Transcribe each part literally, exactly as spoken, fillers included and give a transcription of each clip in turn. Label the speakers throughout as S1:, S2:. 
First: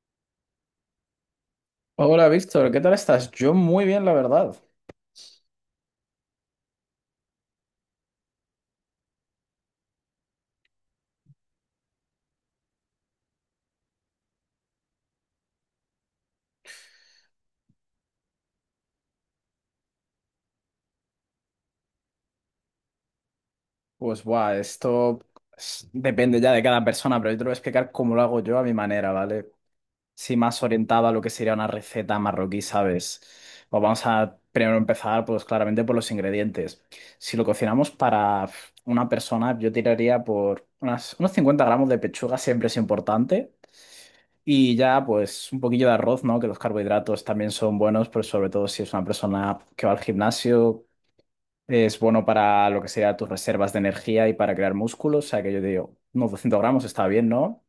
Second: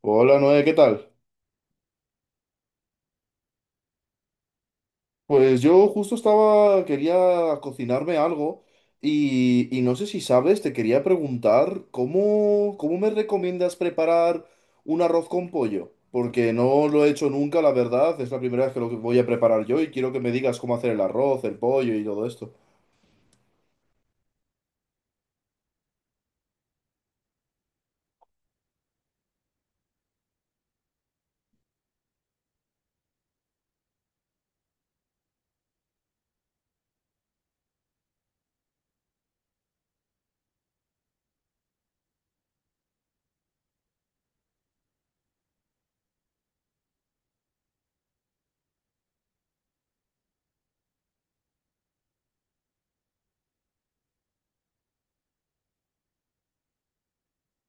S1: Hola Noé, ¿qué tal?
S2: Hola Víctor, ¿qué tal estás? Yo muy bien, la verdad.
S1: Pues yo justo estaba, quería cocinarme algo y, y no sé si sabes, te quería preguntar cómo, cómo me recomiendas preparar un arroz con pollo, porque no lo he hecho nunca, la verdad, es la primera vez que lo voy a preparar yo y quiero que me digas cómo hacer el arroz, el pollo y todo esto.
S2: Pues buah, esto es- depende ya de cada persona, pero yo te lo voy a explicar cómo lo hago yo a mi manera, ¿vale? Si más orientado a lo que sería una receta marroquí, ¿sabes? Pues vamos a primero empezar, pues claramente por los ingredientes. Si lo cocinamos para una persona, yo tiraría por unas- unos cincuenta gramos de pechuga, siempre es importante. Y ya, pues un poquillo de arroz, ¿no? Que los carbohidratos también son buenos, pero sobre todo si es una persona que va al gimnasio. Es bueno para lo que sea tus reservas de energía y para crear músculos. O sea que yo digo, unos doscientos gramos está bien, ¿no?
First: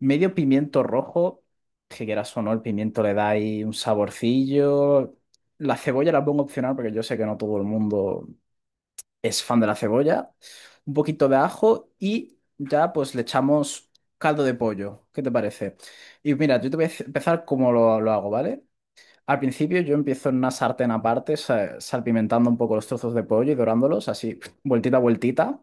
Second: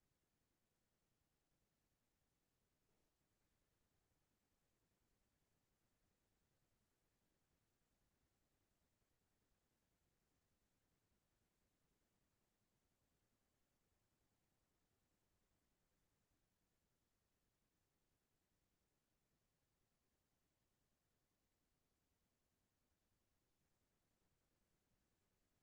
S2: Medio pimiento rojo, que quieras o no, el pimiento le da ahí un saborcillo. La cebolla la pongo opcional porque yo sé que no todo el mundo es fan de la cebolla. Un poquito de ajo y ya pues le echamos caldo de pollo. ¿Qué te parece? Y mira, yo te voy a empezar como lo, lo hago, ¿vale? Al principio yo empiezo en una sartén aparte, sa- salpimentando un poco los trozos de pollo y dorándolos, así, vueltita a vueltita,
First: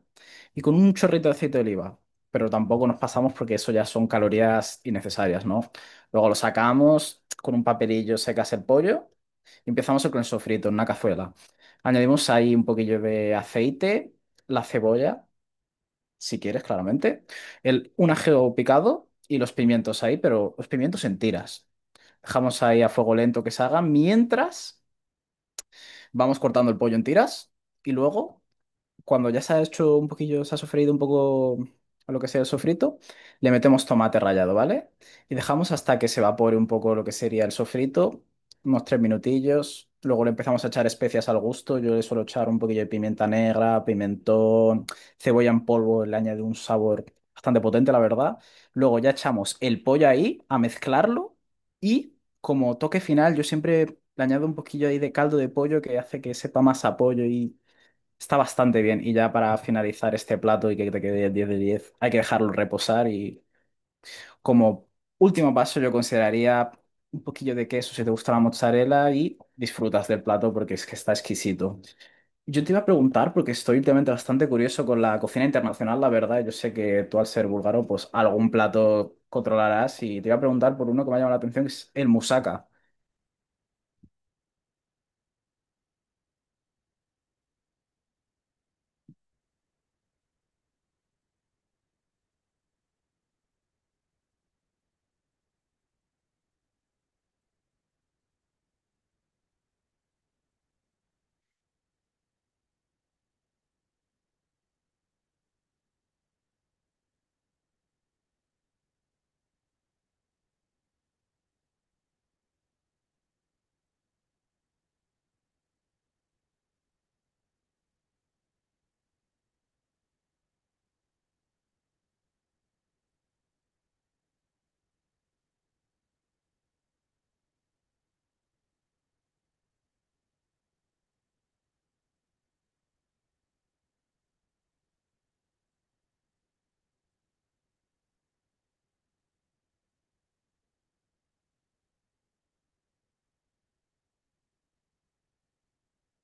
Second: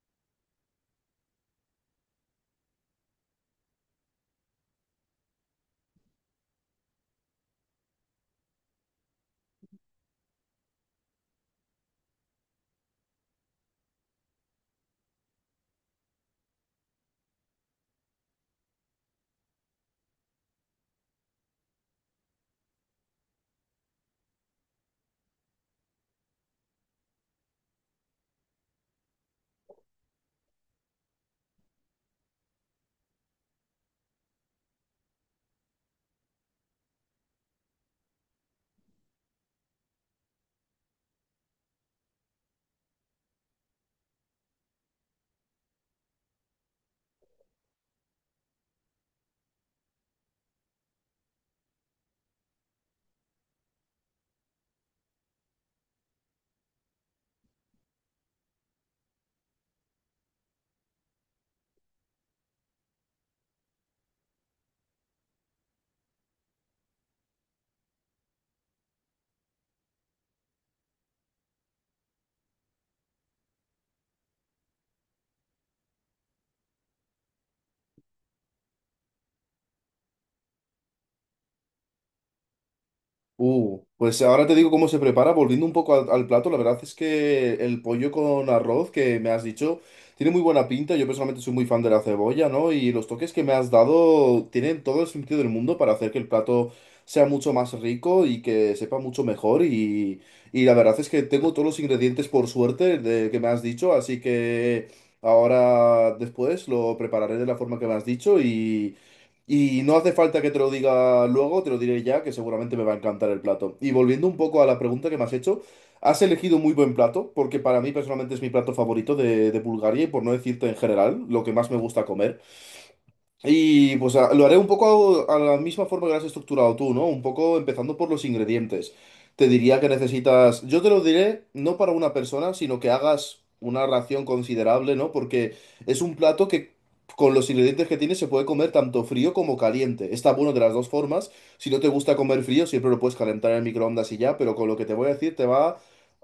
S2: y con un chorrito de aceite de oliva. Pero tampoco nos pasamos porque eso ya son calorías innecesarias, ¿no? Luego lo sacamos, con un papelillo secas el pollo y empezamos con el sofrito en una cazuela. Añadimos ahí un poquillo de aceite, la cebolla, si quieres, claramente, el, un ajeo picado y los pimientos ahí, pero los pimientos en tiras, dejamos ahí a fuego lento que se haga, mientras vamos cortando el pollo en tiras y luego cuando ya se ha hecho un poquillo, se ha sofreído un poco a lo que sea el sofrito, le metemos tomate rallado, ¿vale? Y dejamos hasta que se evapore un poco lo que sería el sofrito, unos tres minutillos. Luego le empezamos a echar especias al gusto. Yo le suelo echar un poquillo de pimienta negra, pimentón, cebolla en polvo, le añade un sabor bastante potente, la verdad. Luego ya echamos el pollo ahí a mezclarlo y, como toque final, yo siempre le añado un poquillo ahí de caldo de pollo que hace que sepa más a pollo y está bastante bien. Y ya para finalizar este plato y que te quede diez de diez, hay que dejarlo reposar. Y como último paso, yo consideraría un poquillo de queso si te gusta la mozzarella y disfrutas del plato, porque es que está exquisito. Yo te iba a preguntar, porque estoy últimamente bastante curioso con la cocina internacional, la verdad. Yo sé que tú, al ser búlgaro, pues algún plato controlarás. Y te iba a preguntar por uno que me ha llamado la atención, que es el moussaka.
S1: Uh, pues ahora te digo cómo se prepara, volviendo un poco al, al plato, la verdad es que el pollo con arroz que me has dicho tiene muy buena pinta, yo personalmente soy muy fan de la cebolla, ¿no? Y los toques que me has dado tienen todo el sentido del mundo para hacer que el plato sea mucho más rico y que sepa mucho mejor y, y la verdad es que tengo todos los ingredientes por suerte de que me has dicho, así que ahora después lo prepararé de la forma que me has dicho y no hace falta que te lo diga luego, te lo diré ya, que seguramente me va a encantar el plato. Y volviendo un poco a la pregunta que me has hecho, has elegido muy buen plato, porque para mí personalmente es mi plato favorito de, de Bulgaria y por no decirte en general, lo que más me gusta comer. Y pues a- lo haré un poco a, a la misma forma que lo has estructurado tú, ¿no? Un poco empezando por los ingredientes. Te diría que necesitas, yo te lo diré no para una persona, sino que hagas una ración considerable, ¿no? Porque es un plato que con los ingredientes que tiene se puede comer tanto frío como caliente. Está bueno de las dos formas. Si no te gusta comer frío, siempre lo puedes calentar en el microondas y ya, pero con lo que te voy a decir te va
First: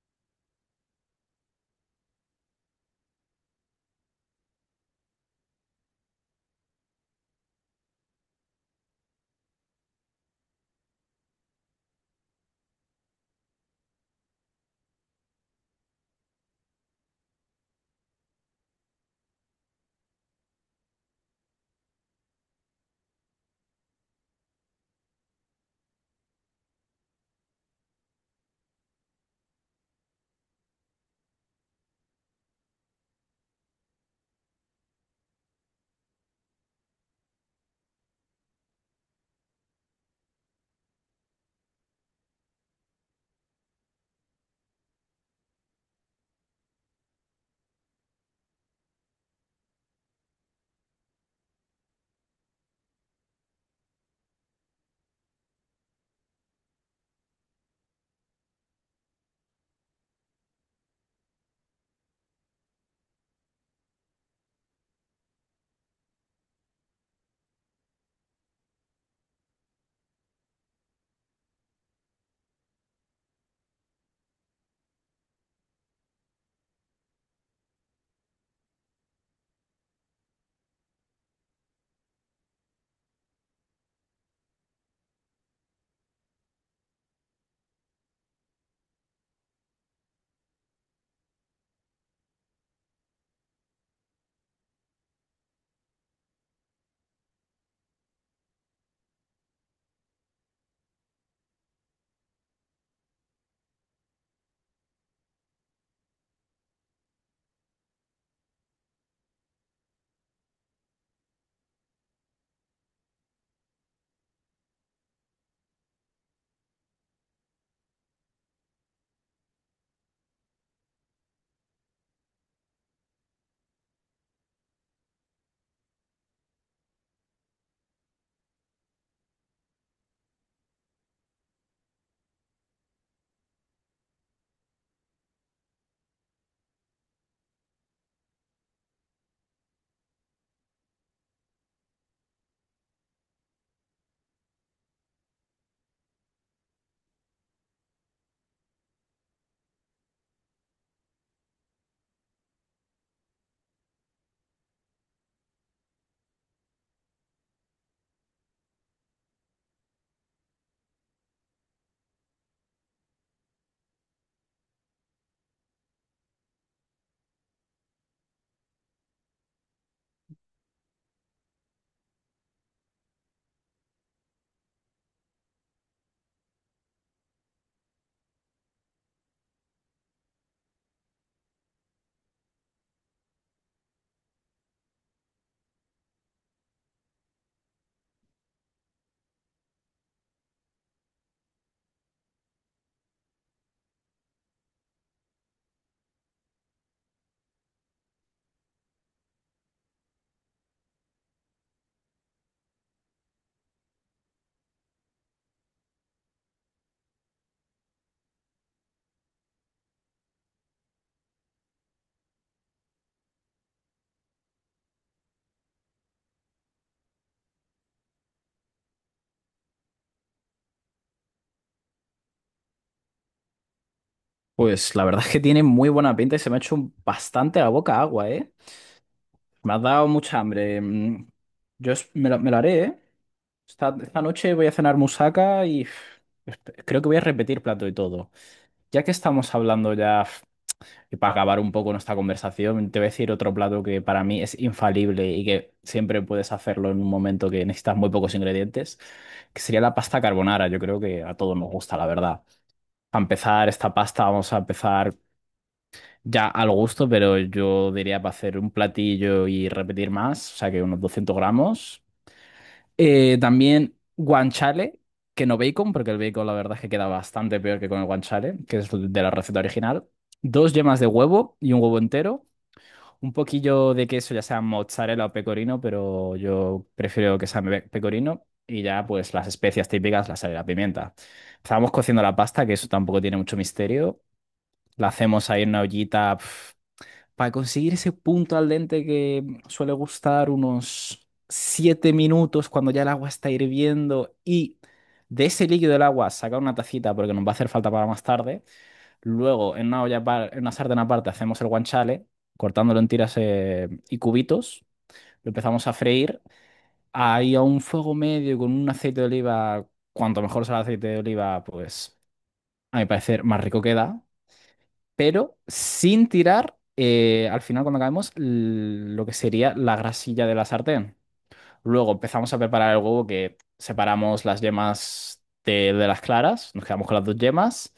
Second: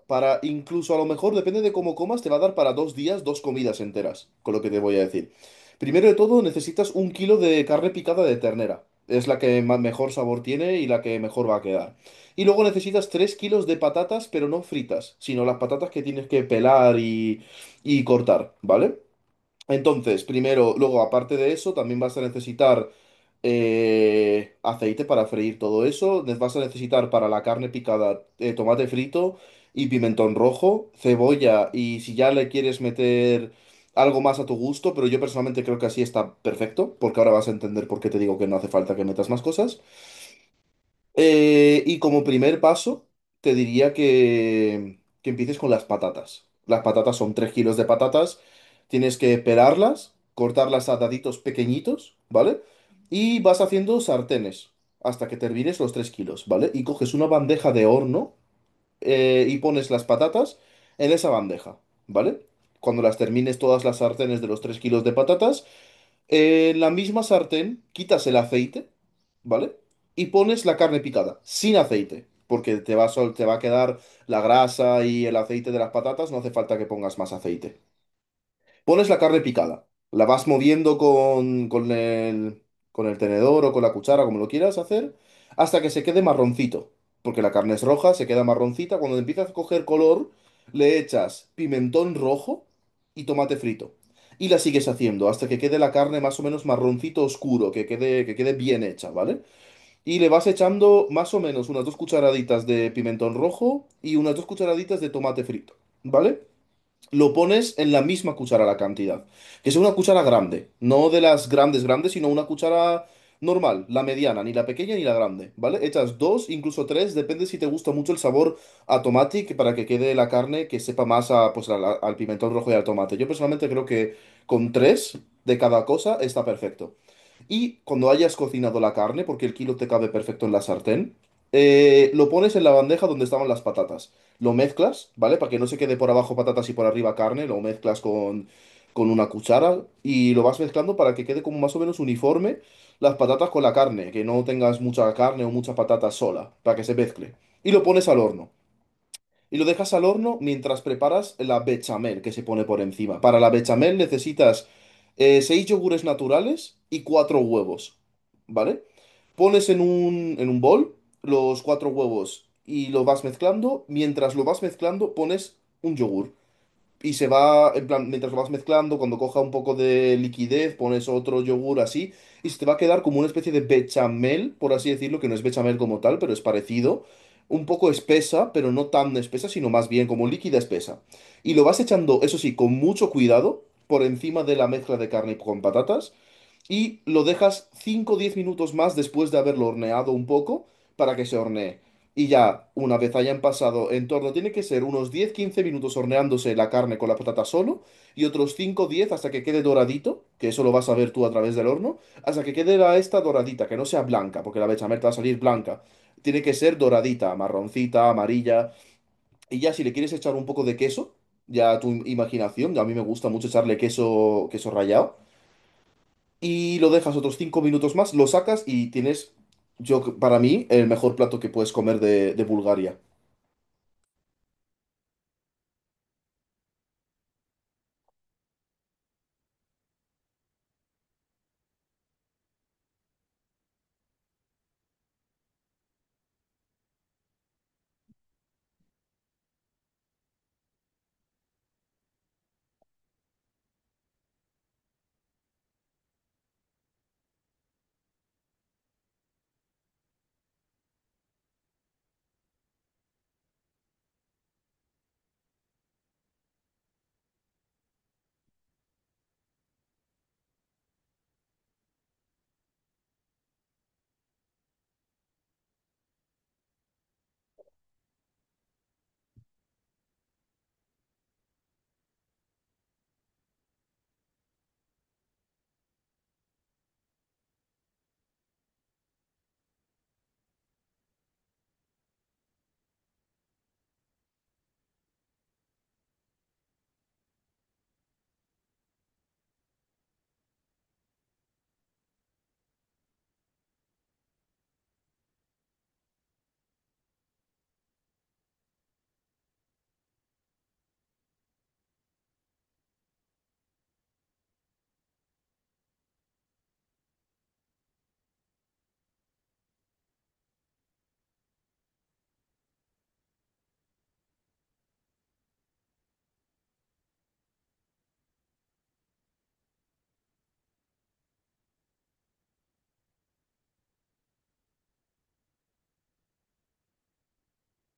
S1: para, incluso a lo mejor, depende de cómo comas, te va a dar para dos días dos comidas enteras, con lo que te voy a decir. Primero de todo, necesitas un kilo de carne picada de ternera. Es la que ma- mejor sabor tiene y la que mejor va a quedar. Y luego necesitas tres kilos de patatas, pero no fritas, sino las patatas que tienes que pelar y, y cortar, ¿vale? Entonces, primero, luego, aparte de eso, también vas a necesitar eh, aceite para freír todo eso. Ne- Vas a necesitar para la carne picada eh, tomate frito y pimentón rojo, cebolla y si ya le quieres meter algo más a tu gusto, pero yo personalmente creo que así está perfecto, porque ahora vas a entender por qué te digo que no hace falta que metas más cosas. Eh, y como primer paso, te diría que, que empieces con las patatas. Las patatas son tres kilos de patatas. Tienes que pelarlas, cortarlas a daditos pequeñitos, ¿vale? Y vas haciendo sartenes hasta que te hervires los tres kilos, ¿vale? Y coges una bandeja de horno eh, y pones las patatas en esa bandeja, ¿vale? Cuando las termines todas las sartenes de los tres kilos de patatas, en la misma sartén quitas el aceite, ¿vale? Y pones la carne picada, sin aceite, porque te va a, sol- te va a quedar la grasa y el aceite de las patatas, no hace falta que pongas más aceite. Pones la carne picada, la vas moviendo con, con el, con el tenedor o con la cuchara, como lo quieras hacer, hasta que se quede marroncito. Porque la carne es roja, se queda marroncita. Cuando empieza a coger color, le echas pimentón rojo y tomate frito. Y la sigues haciendo hasta que quede la carne más o menos marroncito oscuro, que quede, que quede bien hecha, ¿vale? Y le vas echando más o menos unas dos cucharaditas de pimentón rojo y unas dos cucharaditas de tomate frito, ¿vale? Lo pones en la misma cuchara la cantidad. Que sea una cuchara grande. No de las grandes grandes, sino una cuchara normal, la mediana, ni la pequeña ni la grande, ¿vale? Echas dos, incluso tres, depende si te gusta mucho el sabor a tomate, que para que quede la carne que sepa más a, pues, al, al pimentón rojo y al tomate. Yo personalmente creo que con tres de cada cosa está perfecto. Y cuando hayas cocinado la carne, porque el kilo te cabe perfecto en la sartén, eh, lo pones en la bandeja donde estaban las patatas. Lo mezclas, ¿vale? Para que no se quede por abajo patatas y por arriba carne, lo mezclas con, con una cuchara y lo vas mezclando para que quede como más o menos uniforme las patatas con la carne, que no tengas mucha carne o mucha patata sola, para que se mezcle. Y lo pones al horno. Y lo dejas al horno mientras preparas la bechamel que se pone por encima. Para la bechamel necesitas eh, seis yogures naturales y cuatro huevos, ¿vale? Pones en un, en un bol los cuatro huevos y lo vas mezclando. Mientras lo vas mezclando, pones un yogur. Y se va, en plan, mientras lo vas mezclando, cuando coja un poco de liquidez, pones otro yogur así, y se te va a quedar como una especie de bechamel, por así decirlo, que no es bechamel como tal, pero es parecido. Un poco espesa, pero no tan espesa, sino más bien como líquida espesa. Y lo vas echando, eso sí, con mucho cuidado, por encima de la mezcla de carne con patatas, y lo dejas cinco o diez minutos más después de haberlo horneado un poco para que se hornee. Y ya, una vez hayan pasado en torno, tiene que ser unos diez quince minutos horneándose la carne con la patata solo y otros cinco diez hasta que quede doradito, que eso lo vas a ver tú a través del horno, hasta que quede la esta doradita, que no sea blanca, porque la bechamel te va a salir blanca. Tiene que ser doradita, marroncita, amarilla. Y ya si le quieres echar un poco de queso, ya a tu imaginación, a mí me gusta mucho echarle queso, queso rallado y lo dejas otros cinco minutos más, lo sacas y tienes, yo para mí, el mejor plato que puedes comer de, de Bulgaria.
S2: Pues la verdad es que tiene muy buena pinta y se me ha hecho bastante la boca agua, ¿eh? Me has dado mucha hambre. Mm, Yo es- me lo, me lo haré, ¿eh? Esta, esta noche voy a cenar musaca y uf, esp- creo que voy a repetir plato y todo. Ya que estamos hablando ya, uf, y para acabar un poco nuestra conversación, te voy a decir otro plato que para mí es infalible y que siempre puedes hacerlo en un momento, que necesitas muy pocos ingredientes, que sería la pasta carbonara. Yo creo que a todos nos gusta, la verdad. A empezar esta pasta, vamos a empezar. Ya al gusto, pero yo diría para hacer un platillo y repetir más, o sea que unos doscientos gramos. Eh, también guanciale, que no bacon, porque el bacon la verdad es que queda bastante peor que con el guanciale, que es de la receta original. Dos yemas de huevo y un huevo entero. Un poquillo de queso, ya sea mozzarella o pecorino, pero yo prefiero que sea me- pecorino. Y ya pues las especias típicas, la sal y la pimienta. Estábamos cociendo la pasta, que eso tampoco tiene mucho misterio. La hacemos ahí en una ollita. Para conseguir ese punto al dente que suele gustar unos siete minutos cuando ya el agua está hirviendo, y de ese líquido del agua sacar una tacita porque nos va a hacer falta para más tarde. Luego en una olla, par- en una sartén aparte hacemos el guanciale cortándolo en tiras eh, y cubitos. Lo empezamos a freír ahí a un fuego medio con un aceite de oliva. Cuanto mejor sea el aceite de oliva, pues a mi parecer más rico queda, pero sin tirar, eh, al final cuando acabemos, l- lo que sería la grasilla de la sartén. Luego empezamos a preparar el huevo, que separamos las yemas de, de las claras, nos quedamos con las dos yemas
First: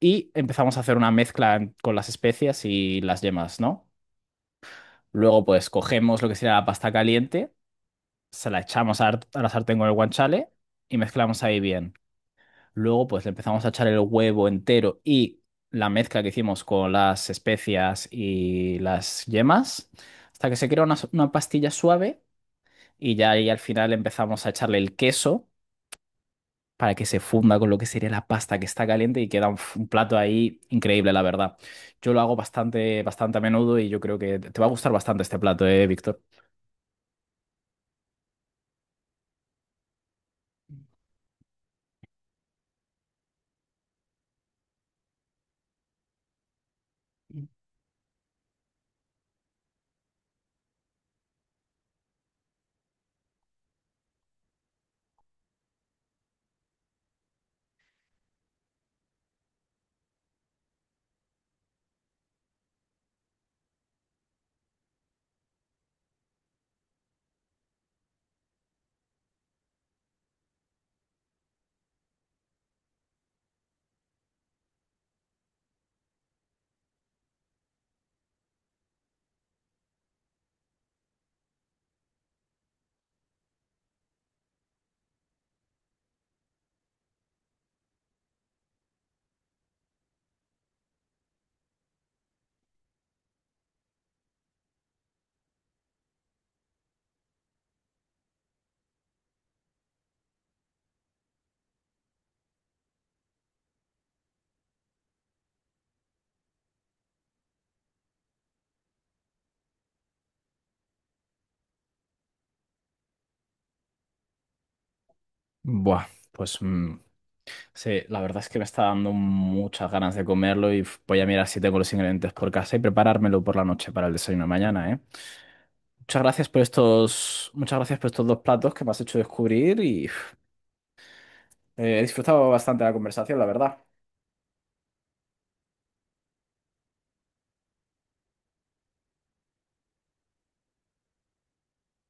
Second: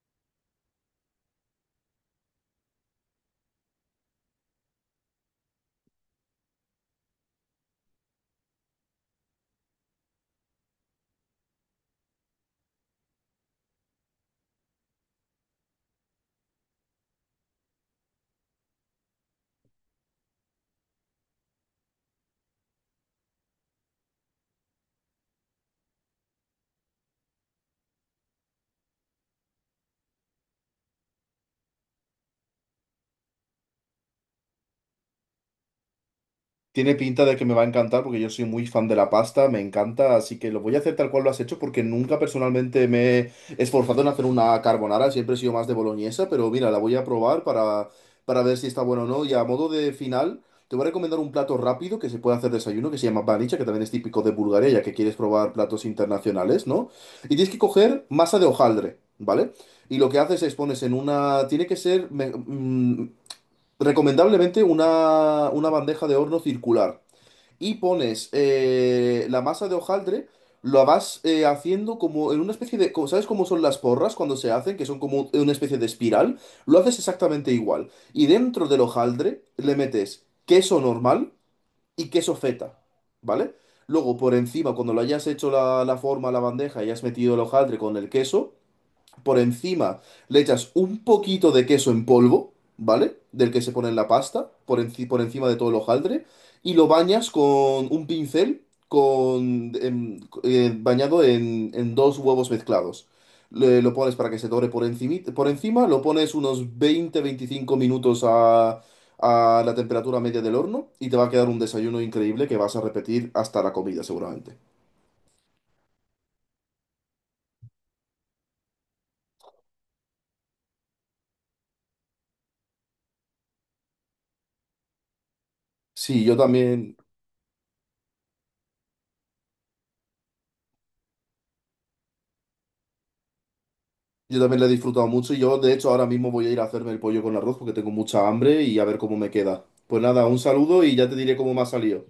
S2: y empezamos a hacer una mezcla en- con las especias y las yemas, ¿no? Luego pues cogemos lo que sería la pasta caliente, se la echamos a, a la sartén con el guanciale y mezclamos ahí bien. Luego, pues le empezamos a echar el huevo entero y la mezcla que hicimos con las especias y las yemas, hasta que se crea una, una pastilla suave, y ya ahí al final empezamos a echarle el queso para que se funda con lo que sería la pasta que está caliente, y queda un, f- un plato ahí increíble, la verdad. Yo lo hago bastante, bastante a menudo, y yo creo que te va a gustar bastante este plato, ¿eh, Víctor?
S1: Tiene pinta de que me va a encantar porque yo soy muy fan de la pasta, me encanta, así que lo voy a hacer tal cual lo has hecho porque nunca personalmente me he esforzado en hacer una carbonara, siempre he sido más de boloñesa, pero mira, la voy a probar para, para ver si está bueno o no. Y a modo de final, te voy a recomendar un plato rápido que se puede hacer desayuno que se llama banicha, que también es típico de Bulgaria, ya que quieres probar platos internacionales, ¿no? Y tienes que coger masa de hojaldre, ¿vale? Y lo que haces es pones en una... Tiene que ser... me- mm, Recomendablemente una, una bandeja de horno circular y pones eh, la masa de hojaldre, lo vas eh, haciendo como en una especie de... como- ¿Sabes cómo son las porras cuando se hacen? Que son como una especie de espiral. Lo haces exactamente igual. Y dentro del hojaldre le metes queso normal y queso feta, ¿vale? Luego por encima, cuando lo hayas hecho la, la forma, la bandeja y has metido el hojaldre con el queso, por encima le echas un poquito de queso en polvo, ¿vale? Del que se pone en la pasta, por, enci- por encima de todo el hojaldre, y lo bañas con un pincel con, em, eh, bañado en, en dos huevos mezclados. Le- lo pones para que se dore por encima, por encima, lo pones unos veinte veinticinco minutos a, a la temperatura media del horno y te va a quedar un desayuno increíble que vas a repetir hasta la comida seguramente.
S2: Buah, pues mm, sí, la verdad es que me está dando muchas ganas de comerlo y uf, voy a mirar si tengo los ingredientes por casa y preparármelo por la noche para el desayuno de mañana, ¿eh? Muchas
S1: Sí, yo
S2: gracias por
S1: también.
S2: estos, muchas gracias por estos dos platos que me has hecho descubrir y uf, eh, he disfrutado bastante la conversación, la verdad.
S1: Yo también la he disfrutado mucho y yo, de hecho, ahora mismo voy a ir a hacerme el pollo con arroz porque tengo mucha hambre y a ver cómo me queda. Pues nada, un saludo y ya te diré cómo me ha salido.